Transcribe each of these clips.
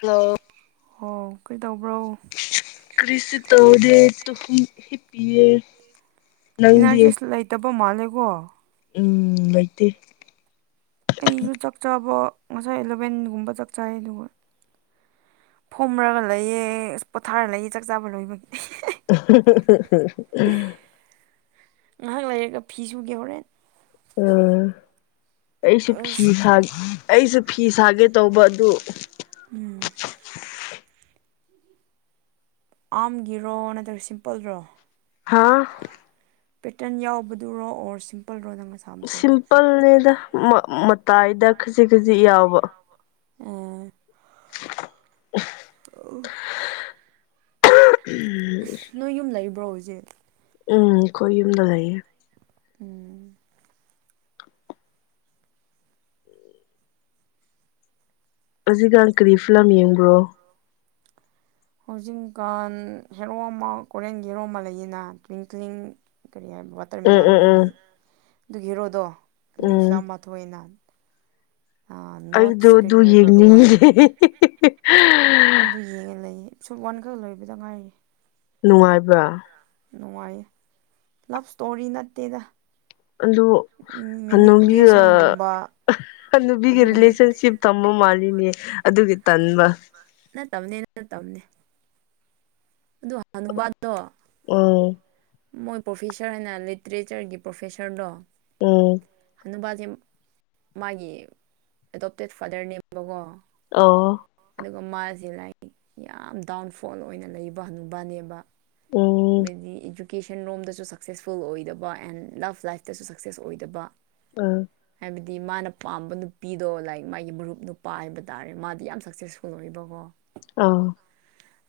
Hello ꯍ ꯀ ꯀ꯭ꯔꯤꯁ ꯇꯧꯔꯦ ꯇꯨꯍꯨꯝ ꯍꯤꯞꯄꯦ ꯏꯅꯥꯔꯖꯤ ꯂꯩꯇꯕ ꯃꯥꯂꯦꯒꯣ ꯎꯝ ꯂꯩꯇꯦ ꯑꯩꯁꯨ ꯆꯥꯛꯆꯥꯥꯕ ꯉꯁꯥꯏ ꯑꯦꯂꯚꯦꯟꯒꯨꯝꯕ ꯆꯥꯛ ꯆꯩ ꯑꯗꯨꯒ ꯐꯣꯝꯔꯒ ꯂꯩꯌꯦ ꯑꯁ ꯄꯣꯊꯥꯔ ꯂꯩꯑ ꯆꯥꯛ ꯆꯥꯕ ꯂꯣꯏꯕꯒꯤ ꯉꯥꯏꯍꯥꯛ ꯂꯩꯔꯒ ꯐꯤ ꯁꯨꯒꯦ ꯍꯣꯔꯦꯟ ꯎꯝ ꯑꯩꯁꯨ ꯐꯤ ꯑꯁ ꯁꯥꯦ ꯑꯩꯁꯨ ꯐꯤ ꯁꯥꯒꯦ ꯇꯧꯕ ꯑꯗꯨ ꯎꯝ ꯑꯥꯝꯒꯤꯔꯣ ꯅꯠꯇ꯭ꯔꯒ ꯁꯤꯝꯄꯜꯔꯣ ꯍꯥꯥ ꯄꯦꯇꯔꯟ ꯌꯥꯎꯕꯗꯨꯔꯣ ꯑꯣꯔ ꯁꯤꯝꯄꯜꯔꯣ ꯅꯪ ꯁꯤꯝꯄꯜꯅꯦꯗ ꯃꯇꯥꯏꯗ ꯈꯖꯤꯛ ꯈꯖꯤꯛ ꯌꯥꯎꯕ ꯑ [unintelligible] ꯑ ꯅꯣꯏ ꯌꯨꯝ ꯂꯩꯕ꯭ꯔꯣ ꯍꯧꯖꯤꯛ ꯎꯝ ꯑꯩꯈꯣꯏ ꯌꯨꯝꯗ ꯂꯩꯌꯦ ꯎꯝ ꯍꯧꯖꯤꯒ ꯑꯪꯀꯔꯤ ꯐꯤꯂꯝ ꯌꯦꯡꯕ꯭ꯔꯣ ꯍꯧꯖꯤꯛꯀꯥꯟ ꯍꯦꯔꯣ ꯑꯃ ꯀꯣꯔꯤꯌꯥꯟꯒꯤ ꯍꯦꯔꯣ ꯑꯃ ꯂꯩꯌꯦꯅ ꯇ꯭ꯋꯤꯡꯀ꯭ꯂꯤꯡ ꯀꯔꯤ ꯍꯥꯏꯕ ꯎꯝ ꯎꯝ ꯋꯥꯇꯔꯃꯤꯂꯣꯟꯗꯨꯒꯤ ꯎꯝ ꯑꯗꯨꯒꯤ ꯍꯦꯔꯣꯗꯣ ꯑꯗꯨꯒꯤ ꯎꯝ ꯐꯤꯂꯝ ꯃꯥꯊꯣꯏꯅ ꯑꯩꯗꯣ ꯑꯗꯨ ꯀꯔꯤ ꯍꯥꯏꯕ꯭ꯔꯥ ꯔꯣ ꯌꯦꯡꯅꯤꯡꯉꯦ ꯍꯥꯏꯕ꯭ꯔꯥ ꯁꯨꯝ ꯋꯥꯟꯈꯛ ꯂꯣꯏꯕꯗ ꯉꯥꯏꯌꯦ ꯅꯨꯡꯉꯥꯏꯕ꯭ꯔꯥ ꯅꯨꯡꯉꯥꯏꯌꯦ ꯂꯞ ꯏꯁꯇꯣꯔꯤ ꯅꯠꯇꯦꯗ ꯑꯗꯨ ꯍꯅꯣꯒꯤ ꯃꯦꯅꯤꯄꯨꯂꯦꯁꯟꯒꯨꯝꯕ ꯑ ꯅꯨꯄꯤꯒꯤ ꯑꯗꯨꯒꯨꯝꯕ ꯔꯤꯂꯦꯁꯟꯁꯤꯞ ꯊꯝꯕ ꯃꯥꯜꯂꯤꯅꯦ ꯑꯗꯨꯒꯤ ꯇꯟꯕ ꯅ ꯇꯅꯤ ꯅ ꯇꯝꯅꯦ ꯑꯗꯨ ꯍꯅꯨꯕꯥꯗꯣ ꯎꯝ ꯃꯣꯏ ꯄ꯭ꯔꯣꯐꯦꯁꯔ ꯍꯥꯏꯅ ꯂꯤꯇꯔꯦꯆꯔꯒꯤ ꯄ꯭ꯔꯣꯐꯦꯁꯔꯗꯣ ꯎꯝ ꯑꯅꯄꯥꯁꯦ ꯃꯥꯒꯤ ꯑꯦꯗꯣꯞꯇꯦꯠ ꯐꯥꯗꯔꯅꯦꯕꯀꯣ ꯑꯣ ꯑꯣ ꯃꯥꯁꯦ ꯂꯥꯏꯔꯤ ꯌꯥꯝ ꯗꯥꯎꯟꯐꯣꯜ ꯑꯣꯏꯅ ꯂꯩꯕ ꯍꯕꯅꯦꯕ ꯎꯝ ꯃꯗꯤ ꯚꯨꯀꯦꯁꯟ ꯔꯣꯝꯗꯁꯨ ꯁꯛꯁꯦꯁꯐꯨꯜ ꯑꯣꯏꯗꯕ ꯑꯦꯟ ꯂꯞ ꯂꯥꯏꯐꯇꯁꯨ ꯁꯛꯁꯦꯁ ꯑꯣꯏꯗꯕ ꯑꯥ ꯍꯥꯏꯕꯗꯤ ꯃꯥꯅ ꯄꯥꯝꯕ ꯅꯨꯄꯤꯗꯣ ꯂꯥꯏꯛ ꯃꯥꯒꯤ ꯃꯔꯨꯞ ꯅꯨꯄꯥ ꯍꯥꯏꯕ ꯇꯥꯔꯦ ꯃꯥꯗꯤ ꯌꯥꯝ ꯁꯛꯁꯦꯁꯐꯨꯜ ꯑꯣꯏꯕꯀꯣ ꯑꯥ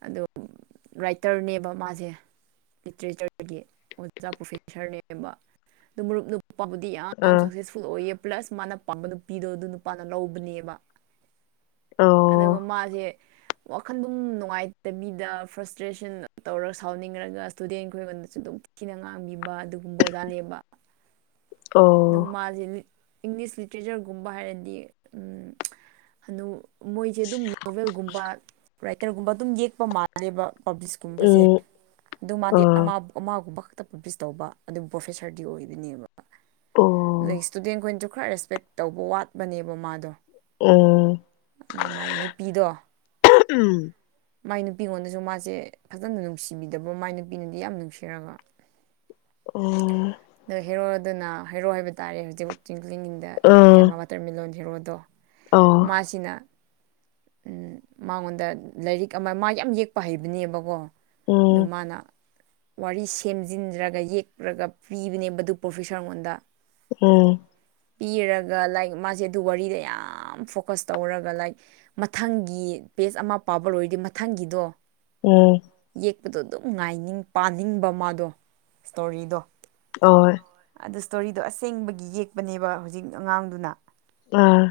ꯑꯗꯨ ꯔꯥꯏꯇꯔ ꯅꯦ ꯕꯥ ꯃꯥꯁꯦ꯫ ꯂꯤꯇ꯭ꯔꯦꯆꯔꯗꯒꯤ ꯑꯣꯖꯥ ꯄ꯭ꯔꯣꯐꯦꯁꯔꯅꯦꯕ ꯑꯗꯨ ꯃꯔꯨꯞ ꯅꯨꯄꯥ ꯕꯗ ꯌꯥꯝꯝ ꯑ ꯃꯥꯌ ꯄꯥꯀꯄꯥ ꯑꯣꯏꯌꯦ꯫ ꯄ꯭ꯂꯁ ꯃꯥꯅ ꯄꯥꯝꯕ ꯅꯨꯄꯤꯗꯣ ꯑꯗꯨ ꯅꯨꯄꯥꯅ ꯂꯧꯕꯅꯦꯕ ꯑꯗꯨꯒ ꯑꯣ ꯃꯥꯁꯦ ꯋꯥꯈꯜꯗꯨꯝ ꯅꯨꯡꯉꯥꯏ ꯍ ꯗꯕꯤꯗ ꯐ꯭ꯔꯁꯇ꯭ꯔꯦꯁꯟ ꯇꯧꯔꯒ ꯁꯥꯎꯅꯤꯡꯔꯒ ꯏꯁꯇꯨꯗꯦꯟꯈ ꯑꯩꯉꯣꯟꯗꯁꯨ ꯑꯗꯨꯝ ꯊꯤꯅ ꯉꯥꯡꯕꯤꯕ ꯑꯗꯨ ꯀꯨꯝꯕꯗꯥꯟꯦꯕꯕ [inaudible] ꯑꯗꯨꯒ ꯑꯣ ꯃꯥꯁꯦ ꯏꯪꯂꯤꯁ ꯂꯤꯇ꯭ꯔꯦꯆꯔꯒꯨꯝꯕ ꯍꯥꯏꯔꯗꯤ ꯍꯅꯨ ꯃꯣꯏꯁꯦ ꯑꯗꯨꯝ ꯅꯣꯕꯦꯜꯒꯨꯝꯕ ꯔꯥꯏꯇꯔꯒꯨꯝꯕ ꯑꯗꯨꯝ ꯌꯦꯛꯄ ꯃꯥꯜꯂꯦꯕ ꯄꯕ꯭ꯂꯤꯁꯀꯨꯝꯕꯁꯦ ꯎꯝ ꯑꯗꯨ ꯃꯥꯗꯤ ꯑ ꯑꯃꯥꯒꯨꯝꯕ ꯇꯞ ꯄ ꯄꯤꯁ ꯇꯧꯕ ꯑꯗꯨꯝ ꯄ꯭ꯔꯣꯐꯦꯁꯔꯗꯤ ꯑꯣꯏꯗꯣꯏꯅꯦꯕ ꯑꯗꯩ ꯑꯣ ꯏꯁꯇꯨꯗꯦꯟꯈꯅ ꯈꯔ ꯔꯦꯁꯄꯦꯛ ꯇꯧꯕ ꯋꯥꯠꯄꯅꯦꯕ ꯃꯥꯗꯣ ꯎꯝ ꯑꯗꯨ ꯃꯥꯏ ꯅꯨꯄꯤꯗꯣ ꯎꯝ ꯃꯥꯏ ꯅꯨꯄꯤꯉꯣꯟꯗꯁꯨ ꯃꯥꯁꯦ ꯐꯖꯅ ꯅꯨꯡꯁꯤꯕꯤꯗꯕ ꯃꯥꯏ ꯅꯨꯄꯤꯅꯗꯤ ꯌꯥꯝ ꯅꯨꯡꯁꯤꯔꯒ ꯑꯣ ꯑꯗꯣ ꯍꯦꯔꯣ ꯑꯗꯨꯅ ꯍꯦꯔꯣ ꯍꯥꯏꯕ ꯇꯥꯔꯦ ꯍꯧꯖꯤꯛ ꯆꯤꯡ ꯀꯂꯤꯡꯒꯤꯗ ꯀꯩꯃꯣ ꯋꯥꯇꯔꯃꯤꯂꯂꯣꯟ ꯍꯦꯔꯣꯗꯣ ꯑꯣ ꯃꯥꯁꯤꯅ ꯎꯝ ꯃꯉꯣꯟꯗ ꯂꯥꯏꯔꯤꯛ ꯑꯃ ꯃꯥ ꯌꯥꯝ ꯌꯦꯛꯄ ꯍꯩꯕꯅꯦꯕꯀꯣ ꯑꯗꯨ ꯎꯝ ꯃꯥꯅ ꯋꯥꯔꯤ ꯁꯦꯝꯖꯤꯟꯗ꯭ꯔꯒ ꯌꯦꯛꯄꯨꯔꯒ ꯄꯤꯕꯅꯦ ꯃꯗꯨ ꯄ꯭ꯔꯣꯐꯦꯁꯥꯔꯉꯣꯟꯗ ꯎꯝ ꯄꯤꯔꯒ ꯂꯥꯏꯛ ꯃꯥꯁꯦ ꯑꯗꯨ ꯋꯥꯔꯤꯗ ꯌꯥꯝ ꯐꯣꯀꯁ ꯇꯧꯔꯒ ꯂꯥꯏꯛ ꯃꯊꯪꯒꯤ ꯄꯦꯖ ꯑꯃ ꯄꯥꯕ ꯂꯣꯏꯔꯗꯤ ꯃꯊꯪꯒꯤꯗꯣ ꯎꯝ ꯄꯗꯣ ꯑꯗꯨꯝ ꯉꯥꯏꯅꯤꯡ ꯄꯥꯅꯤꯡꯕ ꯃꯥꯗꯣ ꯏꯁꯇꯣꯔꯤꯗꯣ ꯑꯣꯏ ꯑꯗꯨ ꯏꯁ꯭ꯇꯣꯔꯤꯗꯣ ꯑꯁꯦꯡꯕꯒꯤ ꯌꯦꯛꯄꯅꯦꯕ ꯍꯧꯖꯤꯛ ꯑꯉꯥꯡꯗꯨꯅ ꯑꯥ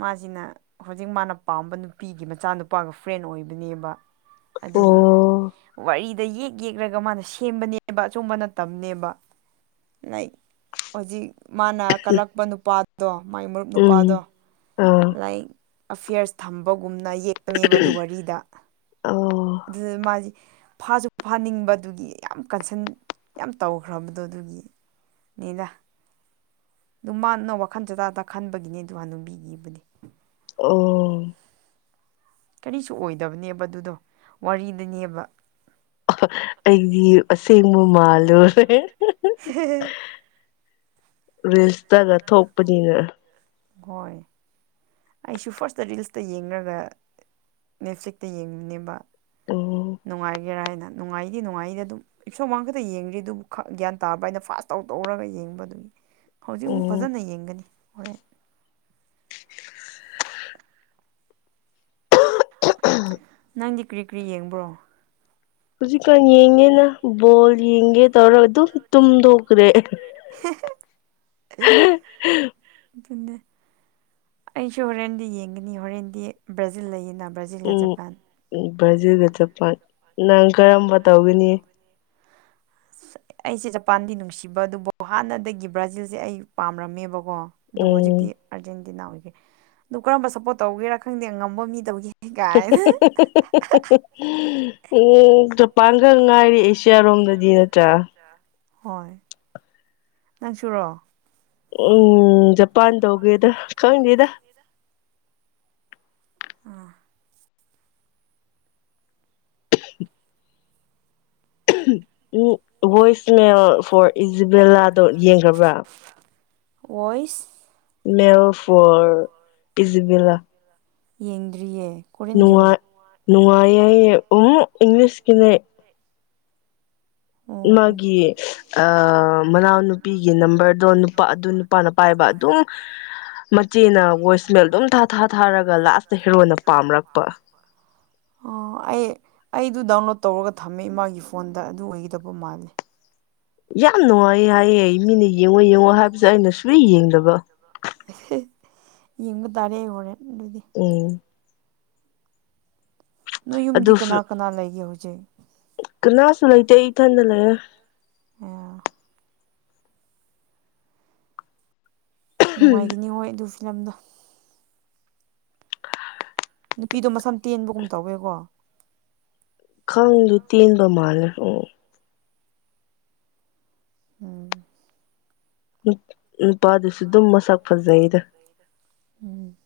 ꯃꯥꯁꯤꯅ ꯍꯧꯖꯤꯛ ꯃꯥꯅ ꯄꯥꯝꯕ ꯅꯨꯄꯤꯒꯤ ꯃꯆꯥ ꯅꯨꯨꯄꯥꯒ ꯐ꯭ꯔꯦꯟ ꯑꯣꯏꯕꯅꯦꯕ ꯑꯗꯨꯒ ꯑꯣ ꯋꯥꯔꯤ ꯁꯤꯗ ꯌꯦꯛ ꯌꯦꯛꯂꯒ ꯃꯥꯅ ꯁꯦꯝꯕꯅꯦꯕ ꯑꯆꯨꯝꯕ ꯅꯅꯦꯕ ꯂꯛ ꯍꯧꯖꯤꯛ ꯃꯥꯅ ꯀꯂꯛꯄ ꯅꯨꯄꯥꯗꯣ ꯃꯥꯏ ꯃꯔꯨꯞ ꯅꯨꯄꯥꯗꯣ ꯎꯝ ꯑ ꯂꯥꯏꯛ ꯑꯐꯤꯌꯔꯁ ꯊꯝꯕ ꯒꯨꯝꯅ ꯌꯦꯛꯄꯅꯦꯕ ꯑꯗꯨ ꯋꯥꯔꯤꯗ ꯑꯣ ꯑꯗꯨꯗ ꯃꯥꯁꯦ ꯐꯥꯁꯨ ꯐꯥꯅꯤꯡꯕꯗꯨꯒꯤ ꯌꯥꯝ ꯀꯟꯁꯟ ꯌꯥꯝ ꯇꯧꯈ꯭ꯔꯕꯗꯣ ꯑꯗꯨꯒꯤ ꯅꯗ ꯑꯗꯨꯝ ꯃꯥꯅ ꯋꯥꯈꯜ ꯆ ꯆꯗ ꯈꯟꯕꯒꯤꯅꯦ ꯑꯗꯨ ꯍꯥꯟꯅꯕꯤꯒꯤ [inaudible] ꯑꯦ. ꯑꯦ ꯀꯔꯤꯁꯨ ꯑꯣꯏꯗꯕꯅꯦꯕ ꯑꯗꯨꯗꯣ ꯋꯥꯔꯤꯗꯅꯦꯕ ꯏꯗ ꯑꯁꯦꯡꯕꯥ ꯃꯥꯜꯂꯨꯔꯦ꯫ ꯔꯤꯜꯁꯇꯒ ꯊꯣꯛꯄꯅꯤꯅ ꯍꯣꯏ꯫ ꯑꯩꯁꯨ ꯐꯥꯔꯁꯇ ꯔꯤꯜꯁꯇ ꯌꯦꯡꯒ ꯅꯦꯠꯐ꯭ꯂꯤꯛꯇ ꯌꯦꯡꯕꯨꯅꯦꯕ ꯎꯝ ꯅꯨꯡꯉꯥꯏꯒꯦꯔꯥ ꯍꯥꯏꯅ ꯅꯨꯡꯉꯥꯏꯇꯗꯤ ꯅꯨꯡꯉꯥꯏꯗꯤ ꯑꯗꯨꯝ ꯏꯁ ꯏꯁꯣꯝ ꯋꯥ ꯈꯛꯇ ꯌꯦꯡꯗ꯭ꯔꯤ ꯑꯗꯨꯕꯨ ꯒ꯭ꯌꯥꯟ ꯇꯥꯕ ꯍꯥꯏꯥꯏꯅ ꯐꯥꯁ ꯇꯧ ꯇꯧꯔꯒ ꯌꯦꯡꯕ ꯑꯗꯨꯒꯤ ꯍꯧꯖꯤꯛ ꯑꯃꯨꯛ ꯎꯝ ꯐꯖꯅ ꯌꯦꯡꯒꯅꯤ ꯍꯣꯔꯦꯟ ꯅꯪꯗꯤ ꯀꯔꯤ ꯀꯔꯤ ꯌꯦꯡꯕ꯭ꯔꯣ ꯍꯧꯖꯤꯛꯀꯥꯟ ꯌꯦꯡꯉꯦꯅ ꯕꯣꯜ ꯌꯦꯡꯒꯦ ꯇꯧꯔꯒ ꯑꯗꯨꯝ ꯇꯨꯝꯗꯣꯛꯈ꯭ꯔꯦ [unintelligible] ꯑꯗꯨ ꯑꯩꯁꯨ ꯍꯣꯔꯦꯟꯗꯤ ꯌꯦꯡꯒꯅꯤ ꯍꯣꯔꯦꯟꯗꯤ ꯕ꯭ꯔꯥꯖꯤꯜ ꯂꯩꯌꯦꯅ ꯕ꯭ꯔꯥꯖꯤꯜꯗ ꯎꯝ ꯖꯄꯥꯟ ꯕ꯭ꯔꯥꯖꯤꯜꯒ ꯆꯄꯥꯟ ꯅꯪ ꯀꯔꯝꯕ ꯇꯧꯒꯅꯤ ꯑꯩꯁꯦ ꯖꯄꯥꯟꯗꯤ ꯅꯨꯡꯁꯤꯕ ꯑꯗꯨꯕꯨ ꯍꯥꯟꯅꯗꯒꯤ ꯕ꯭ꯔꯥꯖꯤꯜꯁꯦ ꯑꯩ ꯄꯥꯝꯔꯝꯃꯦꯕꯀꯣ ꯀꯣ ꯑꯗꯨꯕꯨ ꯎꯝ ꯍꯧꯖꯤꯛꯇꯤ ꯑꯥꯔꯖꯦꯟꯇꯤꯅꯥ ꯑꯣꯏꯒꯦ ꯑꯗꯨ ꯀꯔꯝꯕ ꯁꯞꯄꯣꯔꯠ ꯇꯧꯒꯦꯔꯥ ꯈꯪꯗꯦ ꯉꯝꯕ ꯃꯤꯗꯕꯒꯤ [inaudible] [unintelligible] ꯎ ꯆꯄꯥꯡꯒ ꯉꯥꯏꯔꯤ ꯑꯦꯁꯤꯌꯥꯔꯣꯝꯗꯗꯤ ꯅꯠꯇ꯭ꯔꯥ ꯍꯣꯏ ꯅꯪ ꯁꯨꯔꯣ ꯎꯝ ꯖꯄꯥꯟ ꯇꯧꯒꯦꯗ ꯈꯪꯗꯦꯗ ꯑ ꯎꯝ ꯚꯣꯏꯁꯃꯦꯜ ꯐꯣꯔ ꯏꯖꯤꯕꯦꯂꯥꯗꯣ ꯌꯦꯡꯈꯕ꯭ꯔꯥ ꯑꯣꯏꯁ ꯃꯦꯜ ꯐꯣꯔ ꯄꯤꯖꯤꯕꯤꯂꯥ ꯌꯦꯟꯗ꯭ꯔꯤꯌꯦ ꯅꯨꯡꯉꯥꯏ ꯅꯨꯡꯉꯥꯏ ꯎꯝ ꯏꯪꯂꯤꯁꯀꯤꯅꯦ ꯑꯣ ꯃꯥꯒꯤ ꯃꯅꯥꯎꯅꯨꯄꯤꯒꯤ ꯅꯝꯕꯔꯗꯣ ꯅꯨꯄꯥ ꯑꯗꯨ ꯅꯨꯄꯥꯅ ꯄꯥꯏꯕ ꯑ ꯑꯗꯨꯨꯡ ꯃꯆꯦꯅ ꯚꯣꯏꯁꯃꯦꯜ ꯑꯗꯨꯝ ꯊꯥ ꯊꯥ ꯊꯥꯔꯒ ꯂꯥꯁꯇ ꯍꯦꯔꯣꯟꯅ ꯄꯥꯝꯔꯛꯄ ꯑ ꯑꯩꯌꯦ ꯑꯩꯗꯨ ꯗꯥꯎꯟꯂꯣꯗ ꯇꯧꯔꯒ ꯊꯝꯃꯦ ꯏ ꯃꯥꯥꯒꯤ ꯐꯣꯟꯗ ꯑꯗꯨ ꯑꯣꯏꯒꯗꯕ ꯃꯥꯂꯦ ꯌꯥꯝ ꯅꯨꯡꯉꯥꯏꯌꯦ ꯍꯥꯏꯌꯦ ꯃꯤꯅ ꯌꯦꯡꯉꯣ ꯌꯦꯡꯉꯣ ꯍꯥꯏꯕꯁꯦ ꯑꯩꯅ ꯁꯨ ꯌꯦꯡꯗꯕ ꯏꯉ ꯇꯔꯦ ꯑꯣꯏꯔꯦ ꯎꯝ ꯅꯣꯏ ꯌꯨꯝꯗꯤ ꯑꯗꯨ ꯀꯅꯥ ꯀꯅꯥ ꯂꯩꯒꯦ ꯍꯧꯖꯤꯛ ꯀꯅꯥꯁꯨ ꯂꯩꯇ ꯏ ꯊꯗ ꯂꯩ ꯅꯨꯡꯉꯥꯏꯈꯤꯅꯤ ꯍꯣꯏ ꯑꯗꯨ ꯐꯤꯂꯝꯗꯣ ꯅꯨꯄꯤꯗꯣ ꯃꯁꯝ ꯇꯦꯟꯕꯒꯨꯝ ꯇꯧꯋꯦꯀꯣ ꯈꯪꯗꯨ ꯇꯦꯟꯕ ꯃꯥꯜꯂꯦ ꯑꯣ ꯎꯝ ꯎ ꯎꯄꯥꯗꯨꯁꯨ ꯑꯗꯨꯝ ꯃꯁꯛ ꯐꯖꯩꯗ ꯎꯝ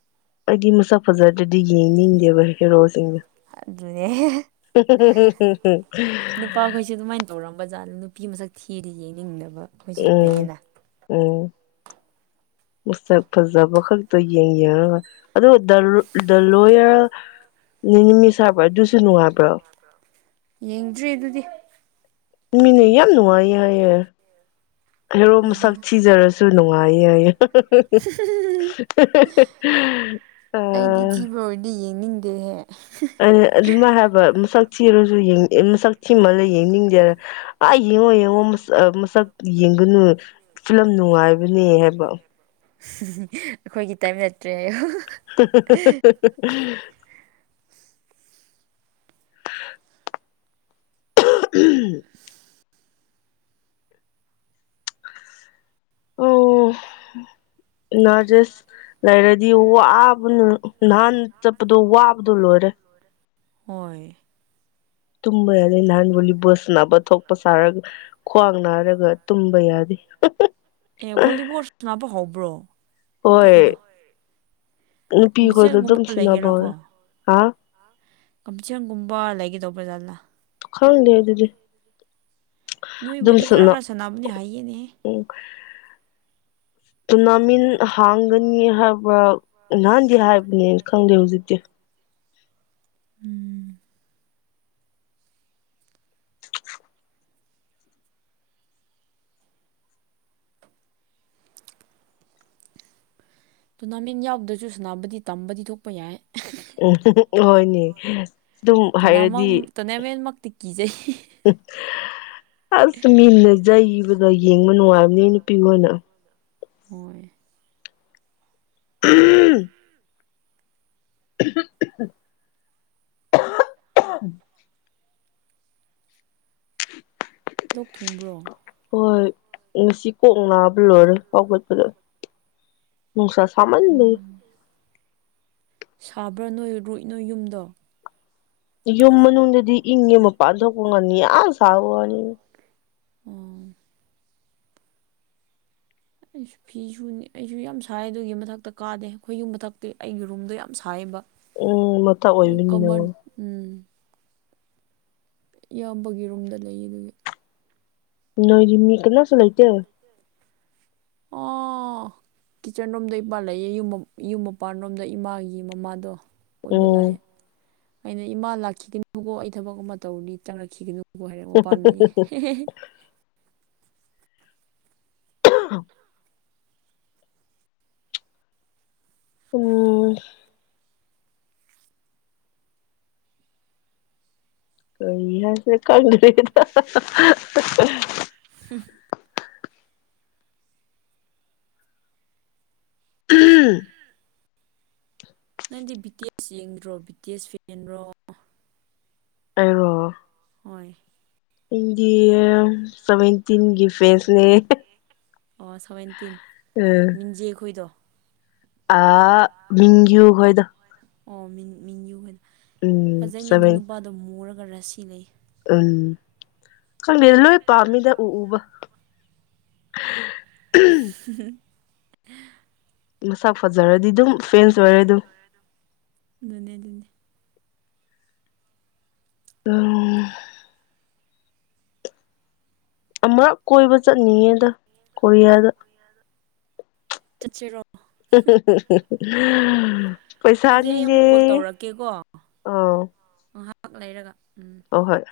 ꯑꯩꯗꯤ ꯃꯁꯛ ꯐꯖꯗꯗꯤ ꯌꯦꯡꯅꯤꯡꯗꯦꯕ ꯍꯦꯔꯣꯁꯤꯡꯗꯣ ꯑꯗꯨꯅꯦ ꯅꯨꯄꯥꯈꯣꯏꯁꯨꯦ ꯑꯗꯨꯃꯥꯏꯅ ꯇꯧꯔꯝꯕ ꯕꯖꯥꯔꯗ ꯅꯨꯄꯤ ꯃꯁꯛ ꯊꯤꯔꯤ ꯌꯦꯅꯤꯡꯅꯕ ꯎꯝ ꯎꯝ ꯃꯁꯛ ꯐꯖꯕ ꯈꯛꯇ ꯌꯦꯡ ꯌꯦꯡꯉꯒ ꯑꯗꯨꯒ ꯗ ꯂꯣꯌꯔ ꯅꯨꯃꯤꯠ ꯁꯥꯕ꯭ꯔꯥ ꯑꯗꯨꯁꯨ ꯅꯨꯡꯉꯥꯏꯕ꯭ꯔꯣ ꯌꯦꯡꯗ꯭ꯔꯤ ꯑꯗꯨꯗꯤ ꯃꯤꯅꯦ ꯌꯥꯝ ꯅꯨꯡꯉꯥꯏꯌꯦ ꯍꯔꯣ ꯃꯁꯛ ꯊꯤꯖꯔꯁꯤ ꯁꯂꯅꯨꯡꯑꯥꯏꯌꯦ ꯑꯌ ꯑ ꯑꯩꯗꯤ ꯊꯤꯕ ꯑꯣꯏꯔꯗꯤ ꯌꯦꯡꯅꯤꯡꯗꯦꯍꯦ ꯑꯗꯨꯃꯥꯏ ꯍꯥꯏꯕ ꯃꯁꯛ ꯊꯤꯔꯁꯨ ꯃꯁꯛ ꯊꯤꯃꯂ ꯌꯦꯡꯅꯤꯡꯗꯦꯅ ꯑ ꯌꯦꯡꯉꯣ ꯌꯦꯡꯉꯣꯁ ꯃꯁꯛ ꯌꯦꯡꯒꯅꯨ ꯐꯤꯂꯝ ꯅꯨꯡꯉꯥꯏꯕꯅꯦ ꯍꯥꯏꯕ ꯑꯩꯈꯣꯏꯒꯤ ꯇꯥꯏꯝ ꯅꯠꯇ꯭ꯔꯦꯌ [unintelligible] [unintelligible] [unintelligible] ꯑꯣ ꯅꯗꯁ ꯂꯥꯏꯔ ꯗꯤ ꯋꯥꯕꯅ ꯅꯍꯥꯟ ꯆꯠꯄꯗꯣ ꯋꯥꯕꯗꯣ ꯂꯣꯏꯔꯦ ꯍꯣꯏ ꯇꯨꯝꯃ ꯑꯗꯦ ꯂꯥꯟꯂꯤ ꯁꯅꯕ ꯊꯣꯛꯄ ꯁꯥꯔꯒ ꯈ꯭ꯋꯥꯡ ꯅꯥꯔꯒ ꯇꯨꯝꯕ ꯌꯥꯗꯦ ꯑꯦ ꯕꯣꯂꯤꯕꯣꯣꯔ ꯁꯅꯕ ꯍꯕ꯭ꯔꯣ ꯅꯨꯄꯤꯈꯣꯏꯗꯣ ꯅꯨꯄꯤꯈꯣꯏꯗ ꯀꯝꯄꯤꯇꯤꯁꯟꯒꯨꯝꯕ ꯑꯗꯨꯝ ꯁꯨꯟꯅꯕꯧꯋꯦ ꯍꯥ ꯀꯝꯁꯤ ꯀꯪꯒꯨꯝꯕ ꯂꯩꯒꯦ ꯇꯧꯕꯔ ꯆꯂ ꯑꯣ ꯈꯥ ꯍꯗ ꯑꯗꯨꯗꯤ ꯑꯗꯨꯝ ꯅꯣꯏꯕꯨꯗꯤ ꯀꯔ ꯁꯥꯟꯅ ꯀꯔ ꯁꯥꯟꯅꯕꯅꯦ ꯍꯥꯏꯌꯦꯅꯦ ꯎꯝ ꯇꯣꯔꯅꯥꯃꯦꯟ ꯍꯥꯡꯒꯅꯤ ꯍꯥꯏꯕ꯭ꯔ ꯅꯍꯥꯟꯗꯦ ꯍꯥꯏꯕꯅꯦꯅ ꯈꯪꯗꯦ ꯍꯧꯖꯤꯛꯇꯤ ꯎꯝ ꯇꯣꯔꯅꯥꯃꯦꯟ ꯌꯥꯎꯗ꯭ꯔꯁꯨ ꯁꯥꯟꯅꯕꯗꯤ ꯇꯝꯕꯗꯤ ꯊꯣꯛꯄ ꯌꯥꯏ ꯍꯣꯏꯅꯤ ꯑꯗꯨꯝ ꯍꯥꯏꯔꯗꯤ ꯇꯣꯔꯅꯥꯃꯛ ꯇꯣꯔꯅꯥꯃꯦꯟꯃꯛꯇꯤ ꯀꯤꯖꯩ ꯑꯁ ꯃꯤꯟꯅꯖꯩꯕꯗꯣ ꯌꯦꯡꯕ ꯅꯨꯡꯉꯥꯏꯕꯅꯤ ꯅꯨꯄꯤ ꯍꯅ ꯍꯣꯏ ꯝ [inaudible] [unintelligible] ꯊꯝ [inaudible] ꯂꯣꯛ ꯊꯨꯡꯕ꯭ꯔꯣ ꯍꯣꯏ ꯉꯁꯤ ꯀꯣꯛ ꯅꯥꯕ ꯂꯣꯏꯔꯦ ꯐꯥꯎꯒꯠꯄꯗꯣ ꯃꯅꯨꯡꯁꯥ ꯁꯃꯅ ꯂꯩ ꯁꯥꯕ꯭ꯔꯥ ꯅꯣꯏ ꯔꯨꯏ ꯅꯣꯏ ꯌꯨꯝꯗꯣ ꯌꯨꯝ ꯃꯅꯨꯡꯗꯗꯤ ꯏꯪꯉ ꯃꯄꯥꯟ ꯊꯣꯛꯄ ꯉꯅꯤ ꯌꯥꯝ ꯁꯥꯕ ꯋꯥꯅꯤꯅ ꯑꯣ ꯑꯩꯁꯨ ꯐꯤꯁꯨꯅꯤ ꯑꯩꯁꯨ ꯌꯥꯝ ꯁꯥꯏ ꯑꯗꯨꯒꯤ ꯃꯊꯛꯇ ꯀꯥꯗꯦ ꯑꯩꯈꯣꯏ ꯌꯨꯝ ꯃꯊꯛꯇꯤ ꯑꯩꯒꯤ ꯔꯨꯝꯗꯣ ꯌꯥꯝ ꯁꯥꯏꯕ ꯎꯝ ꯅꯠꯇ ꯑꯣꯏꯕꯅꯤ ꯅꯉꯣ ꯎꯝ ꯏꯌꯥꯝꯕꯒꯤ ꯔꯨꯝꯗ ꯂꯩꯌꯦ ꯑꯗꯨꯒꯤ ꯅꯣꯏ ꯃꯤ ꯀꯅꯥꯁꯨ ꯂꯩꯇꯦ ꯑꯣ ꯀꯤꯠꯆꯟ ꯔꯣꯝꯗ ꯏꯄꯥꯥꯟꯜꯂꯑ ꯌꯨꯝ ꯃꯄꯥꯟꯔꯣꯝꯗ ꯏꯃꯥꯒꯤ ꯃꯃꯥꯗꯣ ꯑꯣꯏꯕ ꯂꯥꯛꯑꯦ ꯎꯝ ꯑꯩꯅ ꯏꯃꯥ ꯂꯥꯛꯈꯤꯒꯅꯀꯣ ꯑꯩ ꯊꯕꯛ ꯑꯃ ꯇꯧꯔꯅꯤ ꯇꯔꯛꯈꯤꯒꯅ ꯕꯨ ꯍꯥꯏꯔ ꯑꯃ ꯄꯥꯩ ꯑ [inaudible] ꯑꯣ ꯌꯦꯁꯦ ꯀꯅꯗ ꯎꯝ ꯍꯝ [inaudible] ꯅꯪꯗꯤ ꯕ꯭ꯔꯤꯇꯦꯖ ꯌꯦꯡꯗ꯭ꯔꯣ ꯕ꯭ꯔꯤꯇꯦꯤꯁ ꯐꯦꯟꯔꯣ ꯑ [inaudible] ꯍꯣꯏ ꯏꯟꯗꯤ ꯁꯚꯦꯟꯇꯤꯟꯒꯤ ꯐꯦꯁꯅꯦ ꯑꯣ ꯁꯚꯦꯟꯇꯤꯟ ꯃꯤꯡꯖꯦ ꯑꯩꯈꯣꯏꯗꯣ ꯑ ꯃꯤꯌꯨ ꯍꯣꯏꯗ ꯑꯣ ꯃꯤ ꯃꯤꯡ ꯌꯨ ꯍꯥꯏꯅꯣ ꯎꯝ ꯐꯖꯩꯅꯤ ꯑꯗꯨ ꯁꯚꯦꯟ ꯅꯨꯄꯥꯗꯣ ꯃꯨꯔꯒ ꯔꯁꯤ ꯂꯩ ꯎꯝ ꯈꯪꯗꯦꯗ ꯂꯣꯏ ꯄꯥꯝꯃꯤꯅ ꯎ ꯎꯕ [unintelligible] ꯃꯁꯥ ꯐꯖꯔꯗꯤ ꯑꯗꯨꯝ ꯐꯦꯟꯁ ꯑꯣꯏꯔꯦ ꯑꯗꯨꯝ [unintelligible] ꯇꯝ ꯑꯃꯛ ꯀꯣꯏꯕ ꯆꯠꯅꯤꯡꯉꯦꯗ ꯀꯣꯔꯤꯌꯥꯗ ꯆꯠ ꯆ ꯆꯩꯔꯣ [unintelligible] ꯑꯗꯨꯗꯤ ꯑꯩ ꯄꯩꯁꯥꯅꯤꯅꯦ ꯑꯃꯨꯛ ꯀꯣꯜ ꯇꯧꯔꯛꯀꯦꯀꯣ ꯍꯣꯏ ꯉꯥꯏꯍꯥꯛ ꯂꯩꯔꯒ ꯎꯝ ꯑ ꯍꯣꯏ